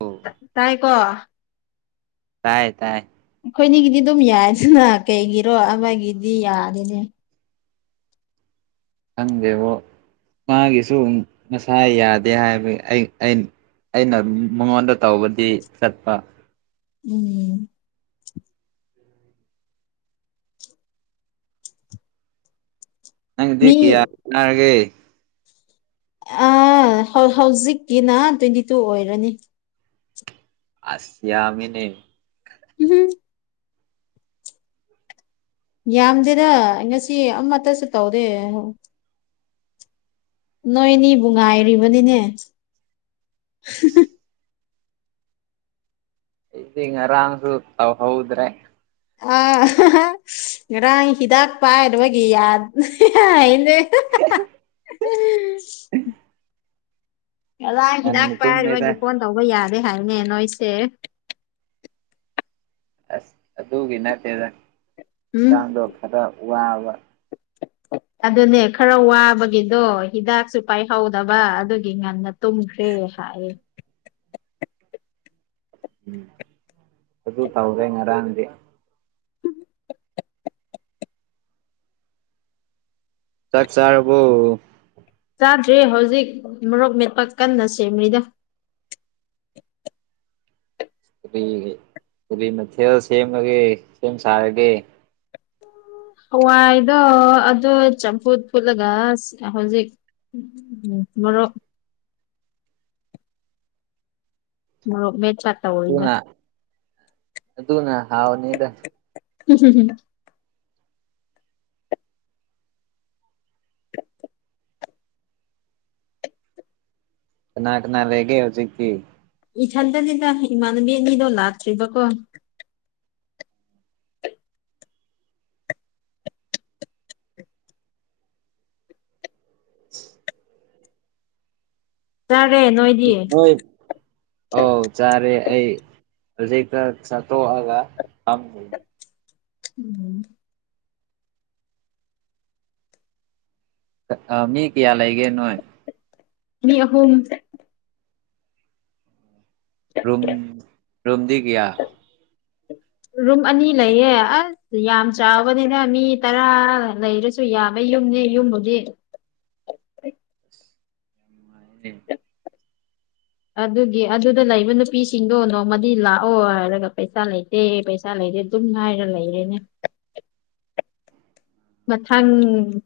ꯑꯣ ꯇꯥꯏꯀꯣ ꯇꯥꯏꯌꯦ ꯇꯥꯏ ꯑꯩꯈꯣꯏꯅꯤꯒꯤꯗꯤ ꯑꯗꯨꯝ ꯌꯥꯏꯗꯅ ꯀꯩꯒꯤꯔꯣ ꯑꯃꯒꯤꯗꯤ ꯌꯥꯗꯦꯅꯦ ꯈꯪꯗꯦꯕꯣ ꯃꯥꯒꯤꯁꯨ ꯉꯁꯥꯏ ꯌꯥꯗꯦ ꯍꯥꯏꯕꯒꯤ ꯑꯩ ꯑꯩ ꯑꯩꯅ ꯃꯉꯣꯟꯗ ꯇꯧꯕꯗꯤ ꯆꯠꯄ ꯎꯝ ꯅꯪꯒꯤꯗꯤ ꯃꯤ ꯀꯌꯥ ꯇꯔꯒꯦ ꯑ ꯍꯧ ꯍꯧꯖꯤꯛꯀꯤꯅ ꯇ꯭ꯋꯦꯟꯇꯤ ꯇꯨ ꯑꯣꯏꯔꯅꯤ ꯑꯁ ꯌꯥꯝꯃꯦꯅꯦ [unintelligible] ꯌꯥꯝꯗꯦꯗ ꯉꯁꯤ ꯑꯃꯠꯇꯁꯨ ꯇꯧꯗꯦ ꯅꯣꯏꯅꯤꯕꯨ ꯉꯥꯏꯔꯤꯕꯅꯤꯅꯦ ꯑꯩꯗꯤ ꯉꯥꯔꯥꯡꯁꯨ ꯇꯧꯍꯧꯗ꯭ꯔꯦ ꯑ ꯉꯥꯔꯥꯡ ꯍꯤꯗꯥꯛ ꯄꯥꯏꯔꯨꯕꯒꯤ ꯌꯥ ꯍꯥꯏꯌꯦꯅꯦ [unintelligible] [unintelligible] ꯉꯥꯔꯡ ꯍꯤꯗꯥꯛ ꯉꯟꯅ ꯇꯨꯝꯃꯦꯗ ꯄꯥꯏꯔꯨꯕꯒꯤ ꯐꯣꯟ ꯇꯧꯕ ꯌꯥꯗꯦ ꯍꯥꯏꯕꯅꯦ ꯅꯣꯏꯁꯦ ꯑꯁ ꯑꯗꯨꯒꯤ ꯅꯠꯇꯦꯗ ꯎꯝ ꯆꯥꯡꯗꯣ ꯈꯔ ꯋꯥꯕ ꯑꯗꯨꯅꯦ ꯈꯔ ꯋꯥꯕꯒꯤꯗꯣ ꯍꯤꯗꯥꯛꯁꯨ ꯄꯥꯏꯍꯧꯗꯕ ꯑꯗꯨꯒꯤ ꯉꯟꯅ ꯇꯨꯝꯈꯔꯦ ꯍꯥꯏꯌꯦ ꯎꯝ ꯑꯗꯨ ꯇꯧꯔꯦ ꯉꯔꯥꯡꯗꯤ ꯆꯥꯛ ꯆꯥꯔꯕꯣ ꯆꯥꯗ꯭ꯔꯤ ꯍꯧꯖꯤꯛ ꯃꯣꯔꯣꯛ ꯃꯦꯠꯄ ꯀꯟꯅ ꯁꯦꯝꯔꯤꯗ ꯀꯔꯤ ꯀꯔꯤ ꯃꯊꯦꯜ ꯁꯦꯝꯃꯒꯦ ꯁꯦꯝ ꯁꯥꯔꯒꯦ ꯍꯋꯥꯏꯗꯣ ꯑꯗꯨ ꯆꯝꯐꯨꯠ ꯐꯨꯠꯂꯒ ꯍꯧꯖꯤꯛ ꯃꯣꯔꯣꯛ ꯃꯣꯔꯣꯛ ꯃꯦꯠꯆ ꯗꯨꯅ ꯑꯗꯨꯅ ꯍꯥꯎꯅꯤꯗ [unintelligible] ꯀꯅꯥ ꯀꯅꯥ ꯂꯩꯒꯦ ꯍꯧꯖꯤꯛꯇꯤ ꯏꯊꯟꯗꯅꯤꯗ ꯏꯃꯥꯟꯅꯕꯤ ꯑꯅꯤꯗꯣ ꯂꯥꯛꯇ꯭ꯔꯤꯕꯀꯣ [unintelligible] ꯆꯥꯔꯦ ꯅꯣꯏ ꯒꯨꯠ ꯕꯣꯏ ꯑꯧ ꯆꯥꯔꯦ ꯑꯩ ꯍꯧꯖꯤꯛꯇ ꯆꯥꯊꯣꯛꯑꯒ ꯐꯝꯃꯤ [unintelligible] ꯑꯥ ꯃꯤ ꯀꯌꯥ ꯂꯩꯒꯦ ꯅꯣꯏ ꯃꯤ ꯑꯍꯨꯝ ꯔꯝ ꯔꯨꯝꯗꯤ ꯀꯌꯥ ꯔꯨꯝ ꯑꯅꯤ ꯂꯩꯌꯦ ꯑ ꯌꯥꯝ ꯆꯥꯎꯕꯅꯤꯅ ꯃꯤ ꯇꯔꯥ ꯂꯩꯔꯁꯨ ꯌꯥꯕ ꯌꯨꯝꯅꯦ ꯌꯨꯝꯕꯨꯗꯤ [unintelligible] ꯑꯗꯨꯒꯤ ꯑꯗꯨꯗ ꯂꯩꯕ ꯅꯨꯄꯤꯁꯤꯡꯗꯣ ꯅꯣꯡꯃꯗꯤ ꯂꯥꯛꯑꯣ ꯍꯥꯏꯔꯒ ꯄꯩꯁꯥ ꯂꯩ [unintelligible] ꯄꯩꯁ ꯂꯩꯗꯦ ꯑꯗꯨꯝ ꯍꯥꯢꯔꯒ ꯂꯩꯔꯦꯅ ꯃꯊꯪ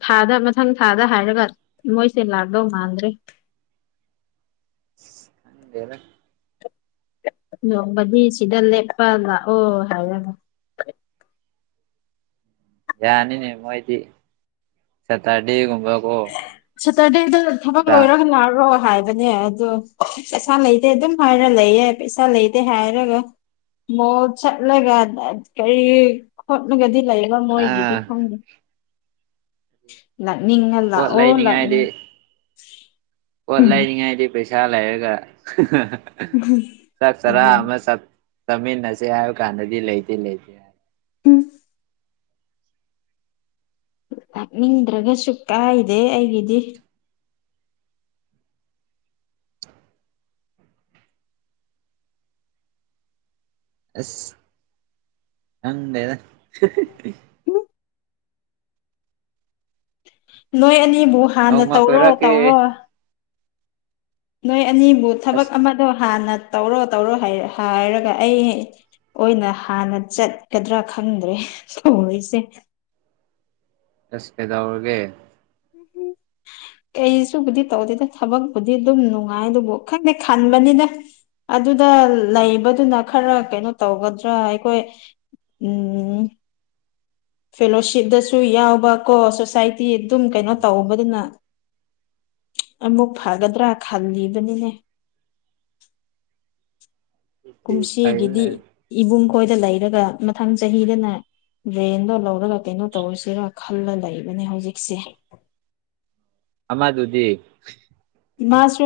ꯊꯥꯗ ꯃꯊꯪ ꯊꯥꯗ ꯍꯥꯏꯔꯒ ꯃꯣꯏꯁꯦ ꯂꯥꯛꯒꯗꯧ ꯃꯥꯟꯗ꯭ꯔꯦ ꯈꯪꯗꯦꯅ ꯅꯣꯡꯃꯗꯤ ꯁꯤꯗ ꯂꯦꯞꯄ ꯂꯥꯛꯑꯣ ꯍꯥꯏꯔꯒ ꯌꯥꯅꯤꯅꯦ ꯃꯣꯏꯗꯤ ꯁꯇꯔꯗꯦꯒꯨꯝꯕ ꯁꯇꯔꯗꯦꯗ ꯊꯕꯛ ꯂꯣꯏꯔꯒ ꯂꯥꯛꯔꯣ ꯍꯥꯏꯕꯅꯦ ꯑꯗꯣ ꯄꯩꯁꯥ ꯂꯩꯇꯦ ꯑꯗꯨꯝ ꯍꯥꯏꯔ ꯂꯩꯌꯦ ꯄꯩꯁꯥ ꯂꯩꯇꯦ ꯍꯥꯏꯔꯒ ꯃꯣꯜ ꯆꯠꯂꯒ [unintelligible] ꯀꯔꯤ ꯈꯣꯠꯂꯒꯗꯤ ꯂꯩꯕ ꯃꯣꯏꯒꯤꯗꯤ ꯑꯥ ꯈꯪꯗꯦ ꯂꯥꯛꯅꯤꯡꯉ ꯄꯣꯠ ꯂꯥꯛꯑꯣ ꯂꯥꯛꯅꯤꯡ ꯂꯩꯅꯤꯉꯥꯏꯗꯤ ꯄꯣꯠ ꯎꯝ ꯂꯩꯅꯤꯉꯥꯏꯗꯤ ꯄꯩꯁꯥ ꯂꯩꯔꯒ [unintelligible] ꯆꯥꯛ ꯆꯔꯥ ꯑꯗꯨꯅꯤ ꯑꯃ ꯆꯥ ꯃꯤꯟꯅꯁꯤ ꯍꯥꯢꯕꯀꯥꯟꯗꯗꯤ ꯂꯩꯇꯦ ꯂꯩꯇꯦ ꯍꯥꯢꯕ ꯎꯝ ꯂꯥꯛꯅꯤꯡꯗ꯭ꯔꯒꯁꯨ ꯀꯥꯏꯗꯦ ꯑꯩꯒꯤꯗꯤ [unintelligible] ꯑꯁ ꯈꯪꯗꯦꯗ ꯅꯣꯏ ꯑꯅꯤꯕꯨ ꯍꯥꯟꯅ ꯅꯣꯡꯃ ꯇꯧꯔꯣ ꯀꯣꯏꯔꯛꯀꯦ ꯇꯧꯔꯣ ꯅꯣꯏ ꯑꯅꯤꯕꯨ ꯊꯕꯛ ꯑꯁ ꯑꯃꯗꯣ ꯍꯥꯟꯅ ꯇꯧꯔꯣ ꯇꯧꯔꯣ ꯍꯥꯢꯔ ꯍꯥꯏꯔꯒ ꯑꯩ ꯑꯣꯏꯅ ꯍꯥꯟꯅ ꯆꯠꯀꯗ꯭ꯔꯥ ꯈꯪꯗ꯭ꯔꯦ ꯇꯧꯔꯤꯁꯦ ꯑꯁ ꯀꯩꯗꯧꯔꯒꯦ ꯀꯩꯁꯨꯕꯨꯗꯤ ꯇꯧꯗꯦꯗ ꯊꯕꯛꯄꯨꯗꯤ ꯑꯗꯨꯝ ꯅꯨꯡꯉꯥꯏ ꯑꯗꯨꯕꯨ ꯈꯪꯗꯦ ꯈꯟꯕꯅꯤꯗ ꯑꯗꯨꯗ ꯂꯩꯕꯗꯨꯅ ꯈꯔ ꯀꯩꯅꯣ ꯇꯧꯒꯗ꯭ꯔꯥ ꯑꯩꯈꯣꯏ ꯎꯝ ꯐꯦꯂꯣꯁꯤꯞꯗꯁꯨ ꯌꯥꯎꯕ ꯀꯣ ꯁꯣꯁꯥꯏꯇꯤ ꯑꯗꯨꯝ ꯀꯩꯅꯣ ꯇꯧꯕꯗꯨꯅ ꯑꯃꯨꯛ ꯐꯒꯗ꯭ꯔꯥ ꯈꯜꯂꯤꯕꯅꯤꯅꯦ ꯀꯨꯝꯁꯤꯒꯤꯗꯤ ꯐꯩꯅꯦ ꯏꯕꯨꯡ ꯈꯣꯏꯗ ꯂꯩꯔꯒ ꯃꯊꯪ ꯆꯍꯤꯗꯅ ꯔꯦꯟꯗꯣ ꯂꯧꯔꯒ ꯀꯩꯅꯣ ꯇꯧꯔꯁꯤꯔꯥ ꯈꯜꯂ ꯂꯩꯕꯅꯦ ꯍꯧꯖꯤꯛꯁꯦ ꯑꯃꯥꯗꯨꯗꯤ ꯏꯃꯥꯁꯨ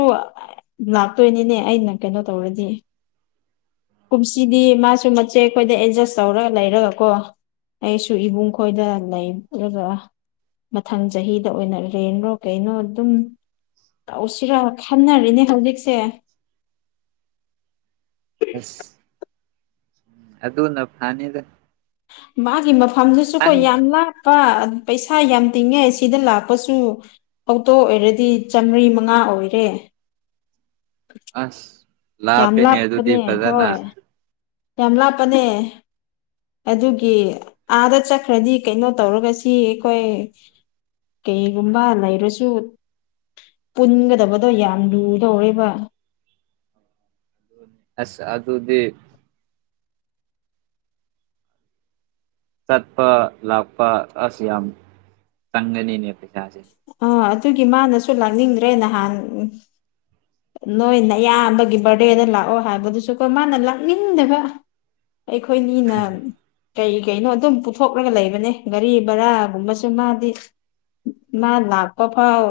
ꯂꯥꯛꯇꯣꯏꯅꯤꯅꯦ ꯑꯩꯅ ꯀꯩꯅꯣ ꯇꯧꯔꯗꯤ ꯀꯨꯝꯁꯤꯗꯤ ꯃꯥꯁꯨ ꯃꯆꯦꯈꯣꯏꯗ ꯑꯦꯗꯖꯁ ꯇꯧꯔꯒ ꯂꯩꯔꯒ ꯀꯣ ꯑꯩꯁꯨ ꯏꯕꯨꯡ ꯈꯣꯏꯗ ꯂꯩ ꯔꯒ ꯃꯊꯪ ꯆꯍꯤꯗ ꯑꯣꯏꯅ ꯔꯦꯟꯔꯣ ꯀꯩꯅꯣ ꯑꯗꯨꯝ ꯇꯧꯁꯤꯔꯥ ꯈꯟꯅꯔꯤꯅꯦ ꯍꯧꯖꯤꯛꯁꯦ ꯑꯁ ꯑꯗꯨꯅ ꯐꯅꯤꯗ ꯃꯥꯒꯤ ꯃꯐꯝꯗꯨꯁꯨ ꯀꯣ ꯑꯟ ꯌꯥꯝ ꯂꯥꯞ ꯄ ꯄꯩꯁꯥ ꯌꯥꯝ ꯇꯤꯡꯉꯦ ꯁꯤꯗ ꯂꯥꯛꯄꯁꯨ ꯑꯣꯛꯇꯣ ꯑꯣꯏꯔꯗꯤ ꯆꯥꯝꯃꯔꯤ ꯃꯉꯥ ꯑꯣꯏꯔꯦ ꯑꯁ ꯌꯥꯝ ꯂꯥꯄꯦꯅꯦ ꯑꯗꯨꯗꯤ ꯂꯥꯞꯄꯅꯦ ꯐꯖꯅ ꯍꯣꯏ ꯌꯥꯝ ꯂꯥꯞꯄꯅꯦ ꯑꯗꯨꯒꯤ ꯑꯥꯗ ꯆꯠꯈ꯭ꯔꯗꯤ ꯀꯩꯅꯣ ꯇꯧꯔꯒ ꯁꯤ ꯑꯩꯈꯣꯏ ꯀꯩꯒꯨꯝꯕ ꯂꯩꯔꯁꯨ ꯄꯨꯟꯒꯗꯕꯗꯣ ꯌꯥꯝ ꯂꯨꯗꯧꯔꯦꯕ ꯑꯁ ꯑꯗꯨꯗꯤ ꯆꯠꯄ ꯂꯥꯛꯄ ꯑꯁ ꯌꯥꯝ ꯆꯪꯒꯅꯤꯅꯦ ꯄꯩꯁꯥꯁꯦ ꯑꯥ ꯑꯗꯨꯒꯤ ꯃꯥꯅꯁꯨ ꯂꯥꯛꯅꯤꯡꯗ꯭ꯔꯦ ꯅꯍꯥꯟ ꯅꯣꯏ ꯅꯌꯥꯝꯕꯒꯤ ꯕꯥꯔꯗꯦꯗ ꯂꯥꯛꯑꯣ ꯍꯥꯏꯕꯗꯨꯁꯨꯀꯣ ꯃꯥꯅ ꯂꯥꯛꯅꯤꯡꯗꯕ ꯑꯩꯈꯣꯏꯅꯤꯅ ꯀꯩ ꯀꯩꯅꯣ ꯑꯗꯨꯝ ꯄꯨꯊꯣꯛꯂꯒ ꯂꯩꯕꯅꯦ ꯒꯥꯔꯤ ꯕꯔꯥꯒꯨꯝꯕꯁꯨ ꯃꯥꯗꯤ ꯃꯥ ꯂꯥꯛꯄ ꯐꯥꯎ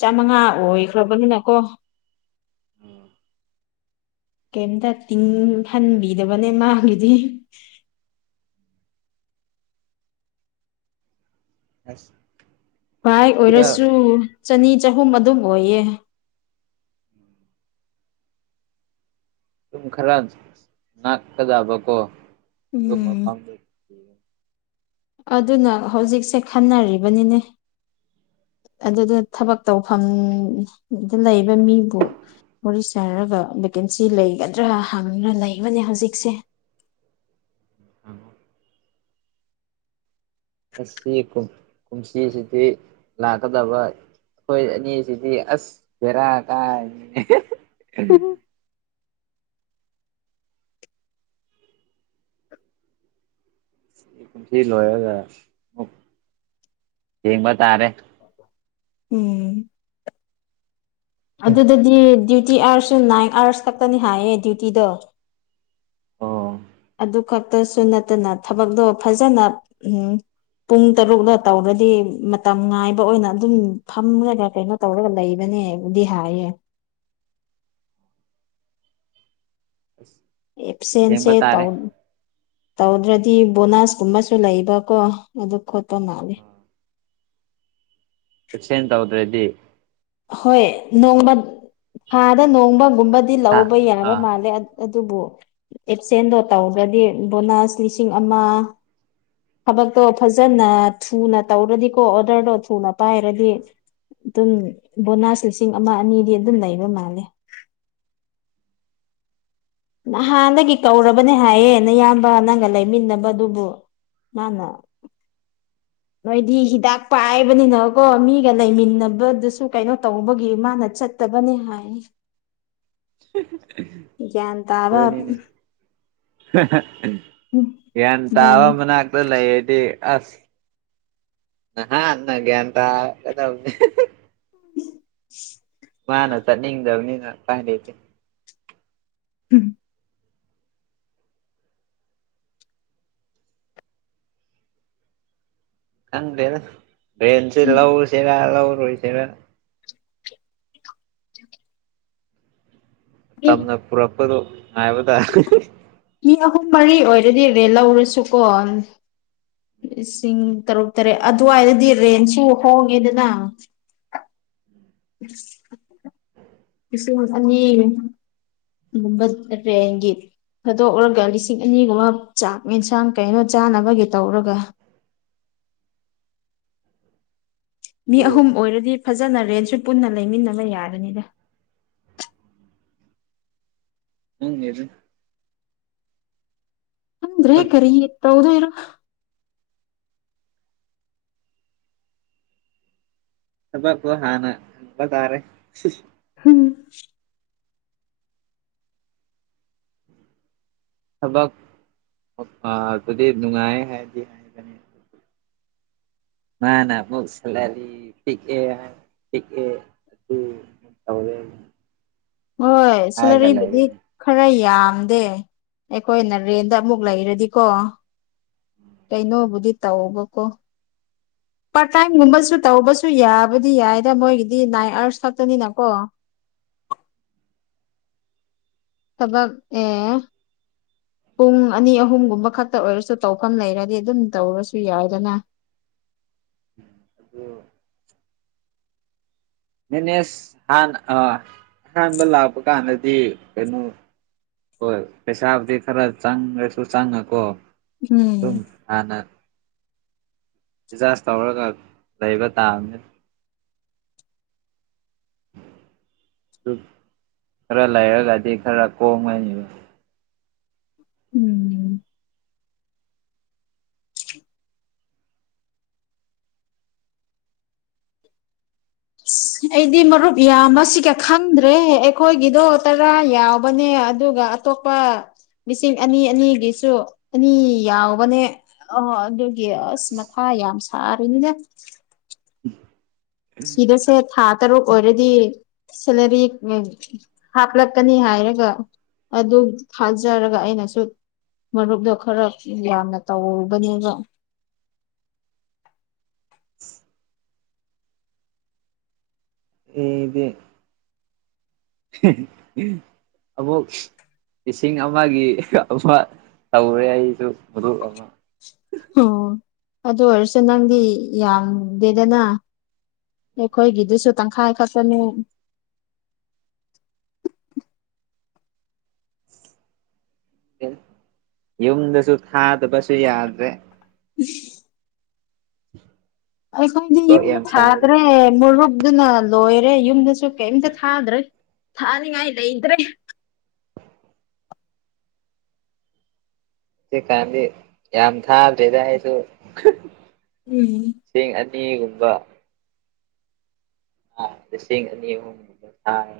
ꯆꯥꯃꯉꯥ ꯑꯣꯏꯈ꯭ꯔꯕꯅꯤꯅ ꯀꯣ ꯎꯝ ꯀꯩꯝꯇ ꯇꯤꯡꯍꯟꯕꯤꯗꯕꯅꯦ ꯃꯥꯒꯤꯗꯤ ꯑꯁ ꯚꯥꯏ ꯈꯔ ꯑꯣꯏꯔꯁꯨ ꯆꯅꯤ ꯆꯍꯨꯝ ꯑꯗꯨꯝ ꯑꯣꯏꯌꯦ ꯎꯝ ꯑꯗꯨꯝ ꯈꯔ ꯅꯥꯛꯀꯗꯕꯀꯣ ꯑꯗꯨ ꯎꯝ ꯃꯐꯝꯗꯨ ꯊꯤꯌꯣ ꯑꯗꯨꯅ ꯍꯧꯖꯤꯛꯁꯦ ꯈꯟꯅꯔꯤꯕꯅꯤꯅꯦ ꯑꯗꯨꯗ ꯊꯕꯛ ꯇꯧꯐꯝꯗ ꯂꯩꯕ ꯃꯤꯕꯨ ꯋꯥꯔꯤ ꯁꯥꯔꯒ ꯚꯦꯀꯦꯟꯁꯤ ꯂꯩꯒꯗ꯭ꯔꯥ ꯍꯪꯅ ꯂꯩꯕꯅꯦ ꯍꯧꯖꯤꯛꯁꯦ ꯍꯪꯉꯣ ꯑꯁꯤ ꯀꯨꯝ ꯀꯨꯝꯁꯤꯁꯤꯗꯤ ꯂꯥꯛꯀꯗꯕ ꯑꯩꯈꯣꯏ ꯑꯅꯤꯁꯤꯗꯤ ꯑꯁ ꯚꯦꯔꯥ ꯀꯥꯔꯅꯤꯅꯦ ꯀꯨꯝꯁꯤ ꯂꯣꯏꯔꯒ ꯃꯨꯛ ꯌꯦꯡꯕ ꯇꯥꯔꯦ ꯎꯝ ꯑꯗꯨꯗꯗꯤ ꯗ꯭ꯌꯨꯇꯤ ꯑꯥꯔꯁꯨ ꯅꯥꯏꯟ ꯑꯥꯋꯔꯁ ꯈꯛꯇꯅꯤ ꯍꯥꯏꯌꯦ ꯗ꯭ꯌꯨꯇꯤꯗꯣ ꯑꯣ ꯑꯗꯨ ꯈꯛꯇꯁꯨ ꯅꯠꯇꯅ ꯊꯕꯛꯇꯣ ꯐꯖꯅ ꯎꯝ ꯄꯨꯡ ꯇꯔꯨꯛꯅ ꯇꯧꯔꯗꯤ ꯃꯇꯝ ꯉꯥꯏꯕ ꯑꯣꯏꯅ ꯑꯗꯨꯝ ꯐꯝꯔꯒ ꯀꯩꯅꯣ ꯇꯧꯔꯒ ꯂꯩꯕꯅꯦꯕꯨꯗꯤ ꯍꯥꯏꯌꯦ ꯑꯁ ꯑꯦꯞꯁꯦꯟꯁꯦ ꯌꯦꯡꯕ ꯇꯥꯔꯦ ꯇꯧꯅꯤ ꯇꯧꯗ꯭ꯔꯗꯤ ꯕꯣꯅꯁꯀꯨꯝꯕꯁꯨ ꯂꯩꯕꯀꯣ ꯑꯗꯨ ꯈꯣꯠꯄ ꯃꯥꯂꯦ ꯑꯦꯁꯦꯟ ꯇꯧꯗ꯭ꯔꯦꯗꯤ ꯍꯣꯏ ꯅꯣꯡꯃ ꯊꯥꯗ ꯅꯣꯡꯃꯒꯨꯝꯕꯗꯤ ꯍꯥ ꯂꯧꯕ ꯌꯥꯕ ꯑꯥ ꯃꯥꯜꯂꯦ ꯑ ꯑꯗꯨꯕꯨ ꯑꯦꯞꯁꯦꯟꯗꯣ ꯇꯧ꯭ꯔꯗꯤ ꯕꯣꯅꯥꯁ ꯂꯤꯁꯤꯡ ꯑꯃ ꯊꯕꯛꯇꯣ ꯐꯖꯅ ꯊꯨꯅ ꯇꯧꯔꯗꯤꯀꯣ ꯑꯣꯔꯗꯔꯗꯣ ꯊꯨꯅ ꯄꯥꯏꯔꯗꯤ ꯑꯗꯨꯝ ꯕꯣꯅꯥꯁ ꯂꯤꯁꯤꯡ ꯑꯃ ꯑꯅꯤꯗꯤ ꯑꯗꯨꯝ ꯂꯩꯕ ꯃꯥꯂꯦ ꯅꯍꯥꯟꯗꯒꯤ ꯀꯧꯔꯕꯅꯦ ꯍꯥꯏꯌꯦ ꯅꯌꯥꯝꯕ ꯅꯪꯒ ꯂꯩꯃꯤꯟꯅꯕ ꯑꯗꯨꯕꯨ ꯃꯥꯅ ꯅꯣꯏꯗꯤ ꯍꯤꯗꯥꯛ ꯄꯥꯏꯕꯅꯤꯅꯀꯣ ꯃꯤꯒ ꯂꯩꯃꯤꯟꯅꯕꯗꯨꯁꯨ ꯀꯩꯅꯣ ꯇꯧꯕꯒꯤ ꯃꯥꯅ ꯆꯠ ꯇꯕꯅꯤ ꯍꯥꯏ ꯒ꯭ꯌꯥꯟ ꯇꯥꯕ ꯑꯗꯨꯅꯤꯅꯦ ꯒ꯭ꯌꯥꯟ ꯇꯥꯕ ꯃꯅꯥꯛ ꯑꯗꯨ ꯂꯩꯌꯦꯗꯤ ꯑꯁ ꯅꯍꯥꯟ ꯅ ꯒ꯭ꯌꯥꯟ ꯇꯥ ꯀꯗꯧꯅꯤ [unintelligible] ꯃꯥꯅ ꯆꯠꯅꯤꯡꯗꯕꯅꯤꯅ ꯈꯪꯗꯦꯁꯦ ꯎꯝ ꯈꯪꯗꯦꯗꯥ ꯄꯦꯟꯁꯤ ꯂꯧꯁꯤꯔꯥ ꯂꯧꯔꯣꯏꯁꯤꯔꯥ ꯇꯝꯅ ꯄꯨꯔꯛꯄꯗꯨ ꯉꯥꯏꯕꯗꯥ ꯃꯤ ꯑꯍꯨꯝ ꯃꯔꯤ ꯑꯣꯏꯔꯗꯤ ꯔꯦꯟ ꯂꯧꯔꯁꯨꯀꯣ ꯂꯤꯁꯤꯡ ꯇꯔꯨꯛ ꯇꯔꯦꯠ ꯑꯗꯨꯋꯥꯏꯗꯗꯤ ꯔꯦꯟꯁꯨ ꯍꯣꯡꯉꯦꯗꯅ ꯂꯤꯁꯤꯡ ꯑꯅꯤ ꯒꯨꯝꯕ [inaudible] ꯊꯥꯗꯣꯛꯔꯒ ꯂꯤꯁꯤꯡ ꯑꯅꯤꯒꯨꯝꯕ ꯆꯥꯛ ꯌꯦꯟꯁꯥꯡ ꯀꯩꯅꯣ ꯆꯥꯅꯕꯒꯤ ꯇꯧꯔꯒ ꯃꯤ ꯑꯍꯨꯝ ꯑꯣꯏꯔꯗꯤ ꯐꯖꯅ ꯔꯦꯟꯁꯨ ꯄꯨꯟꯅ ꯂꯩꯃꯤꯟꯅꯕ ꯌꯥꯕꯅꯤꯗ ꯈꯪꯗꯦꯗ ꯗ꯭ꯔꯦ ꯍꯦ ꯊꯕꯛ ꯀꯔꯤ ꯇꯧꯗꫭꯏꯔꯥ ꯊꯕꯛꯇꫭ ꯍꯥꯠꯅ ꯍꯪꯕ ꯇꯥꯔꯦ [unintelligible] [unintelligible] ꯊꯕꯛ [unintelligible] ꯑꯗꯨꯗꯤ ꯅꯨꯡꯉꯥꯢꯍꯥꯏꯗꯤ ꯃꯥꯅ ꯑꯃꯨꯛ ꯁꯂꯔꯤ ꯄꯤꯛꯄꯦ ꯍꯥꯢꯅ ꯄꯤꯛꯑꯦ ꯑꯗꯨ ꯇꯧꯔꯦꯒ ꯍꯣꯏ ꯁꯦꯂꯔꯤꯕꯨꯗꯤ ꯂꯩꯔꯦꯅꯦ ꯈꯔ ꯌꯥꯝꯗꯦ ꯑꯩꯈꯣꯏꯅ ꯔꯦꯟꯗ ꯑꯃꯨꯛ ꯂꯩꯔꯗꯤꯀꯣ [inaudible] ꯀꯩꯅꯣꯕꯨꯗꯤ ꯇꯧꯕꯀꯣ ꯄꯥꯔꯠ ꯇꯥꯏꯝꯒꯨꯝꯕꯁꯨ ꯇꯧꯕꯁꯨ ꯌꯥꯕꯨꯗꯤ ꯌꯥꯏꯗ ꯃꯣꯏꯒꯤꯗꯤ ꯅꯥꯏꯟ ꯑꯥꯋꯔꯁ ꯈꯛꯇꯅꯤꯅꯀꯣ ꯊꯕꯛ ꯑꯦ ꯄꯨꯡ ꯑꯅꯤ ꯑꯍꯨꯝꯒꯨꯝꯕ ꯈꯠꯇꯪ ꯑꯣꯏꯔꯁꯨ ꯇꯧꯐꯝ ꯂꯩꯔꯗꯤ ꯑꯗꯨꯝ ꯇꯧꯔꯁꯨ ꯌꯥꯏꯗꯅ ꯑꯗꯨ ꯃꯦꯅꯦꯁ ꯍꯥꯟ ꯑꯥ ꯑꯍꯥꯟꯕ ꯂꯥꯛꯄ ꯀꯥꯟꯗꯗꯤ ꯀꯩꯅꯣ ꯍꯣꯏ ꯄꯩꯁꯥꯕꯨꯗꯤ ꯈꯔ ꯆꯪꯔꯁꯨ ꯆꯪꯅꯀꯣ ꯑꯗꯨꯨꯝ ꯎꯝ ꯍꯥꯟꯅ ꯑꯦꯗꯖꯁ ꯇꯧꯔꯒ ꯂꯩꯕ ꯇꯥꯕꯅꯦ [unintelligible] ꯈꯔ ꯂꯩꯔꯒꯗꯤ ꯈꯔ ꯀꯣꯝꯒꯅꯤꯕ ꯎꯝ [unintelligible] ꯑꯩꯗꯤ ꯃꯔꯨꯞ ꯌꯥꯝꯕꯁꯤꯒ ꯈꯪꯗ꯭ꯔꯦ ꯑꯩꯈꯣꯏꯒꯤꯗꯣ ꯇꯔꯥ ꯌꯥꯎꯕꯅꯦ ꯑꯗꯨꯒ ꯑꯇꯣꯞꯄ ꯂꯤꯁꯤꯡ ꯑꯅꯤ ꯑꯅꯤꯒꯤꯁꯨ ꯑꯅꯤ ꯌꯥꯎꯕꯅꯦ ꯑ ꯑꯗꯨ ꯒꯤ ꯑꯁ ꯃꯊꯥ ꯌꯥꯝ ꯁꯥꯔꯤꯃꯤꯅꯦ [unintelligible] ꯊꯤꯔꯁꯦ ꯊꯥ ꯇꯔꯨꯛ ꯑꯣꯏꯔꯗꯤ ꯁꯦꯂꯔꯤ [unintelligible] ꯍꯥꯞꯂꯛꯀꯅꯤ ꯍꯥꯏꯔꯒ ꯑꯗꯨ ꯊꯥꯖꯔꯒ ꯑꯩꯅꯁꯨ ꯃꯔꯨꯞꯗꯣ ꯈꯔ ꯌꯥꯝꯅ ꯇꯧꯔꯨꯕꯅꯦꯕ [unintelligible] ꯑꯩꯗꯤ [unintelligible] ꯑꯃꯨꯛ ꯂꯤꯁꯤꯡ ꯑꯃꯒꯤ ꯑꯃ ꯇꯧꯔꯦ ꯑꯩꯁꯨ ꯊꯕꯛ ꯑꯃ ꯑꯣ ꯑꯗꯨ ꯑꯣꯏꯔꯁꯨ ꯅꯪꯗꯤ ꯌꯥꯝꯗꯦꯗꯅ ꯑꯩꯈꯣꯏꯒꯤꯗꯨꯁꯨ ꯇꯪꯈꯥꯏ ꯈꯛꯇꯅꯦ [unintelligible] ꯌꯨꯝꯗꯁꯨ ꯊꯥꯗꯕꯁꯨ ꯌꯥꯗ꯭ꯔꯦ [unintelligible] [inaudible] ꯑꯩꯈꯣꯏꯗꯤ ꯀꯣꯛ ꯌꯨꯝꯗ ꯌꯥꯝ ꯁꯥꯏꯗ ꯊꯥꯗ꯭ꯔꯦ ꯃꯨꯔꯨꯞ ꯑꯗꯨꯅ ꯂꯣꯏꯔꯦ ꯌꯨꯝꯗꯁꯨ ꯀꯩꯝꯇ ꯊꯥꯗ꯭ꯔꯦ ꯊꯥꯅꯤꯡꯉꯥꯏ ꯂꯩꯇ꯭ꯔꯦ ꯍꯧꯀꯥꯟꯗꯤ ꯌꯥꯝ ꯊꯥꯗ꯭ꯔꯦꯗ ꯑꯩꯁꯨ ꯎꯝ ꯂꯤꯁꯤꯡ ꯑꯅꯤꯒꯨꯝꯕ [unintelligible] ꯂꯤꯁꯤꯡ ꯑꯅꯤ ꯍꯨꯝꯒꯨꯝꯕ ꯊꯥꯢ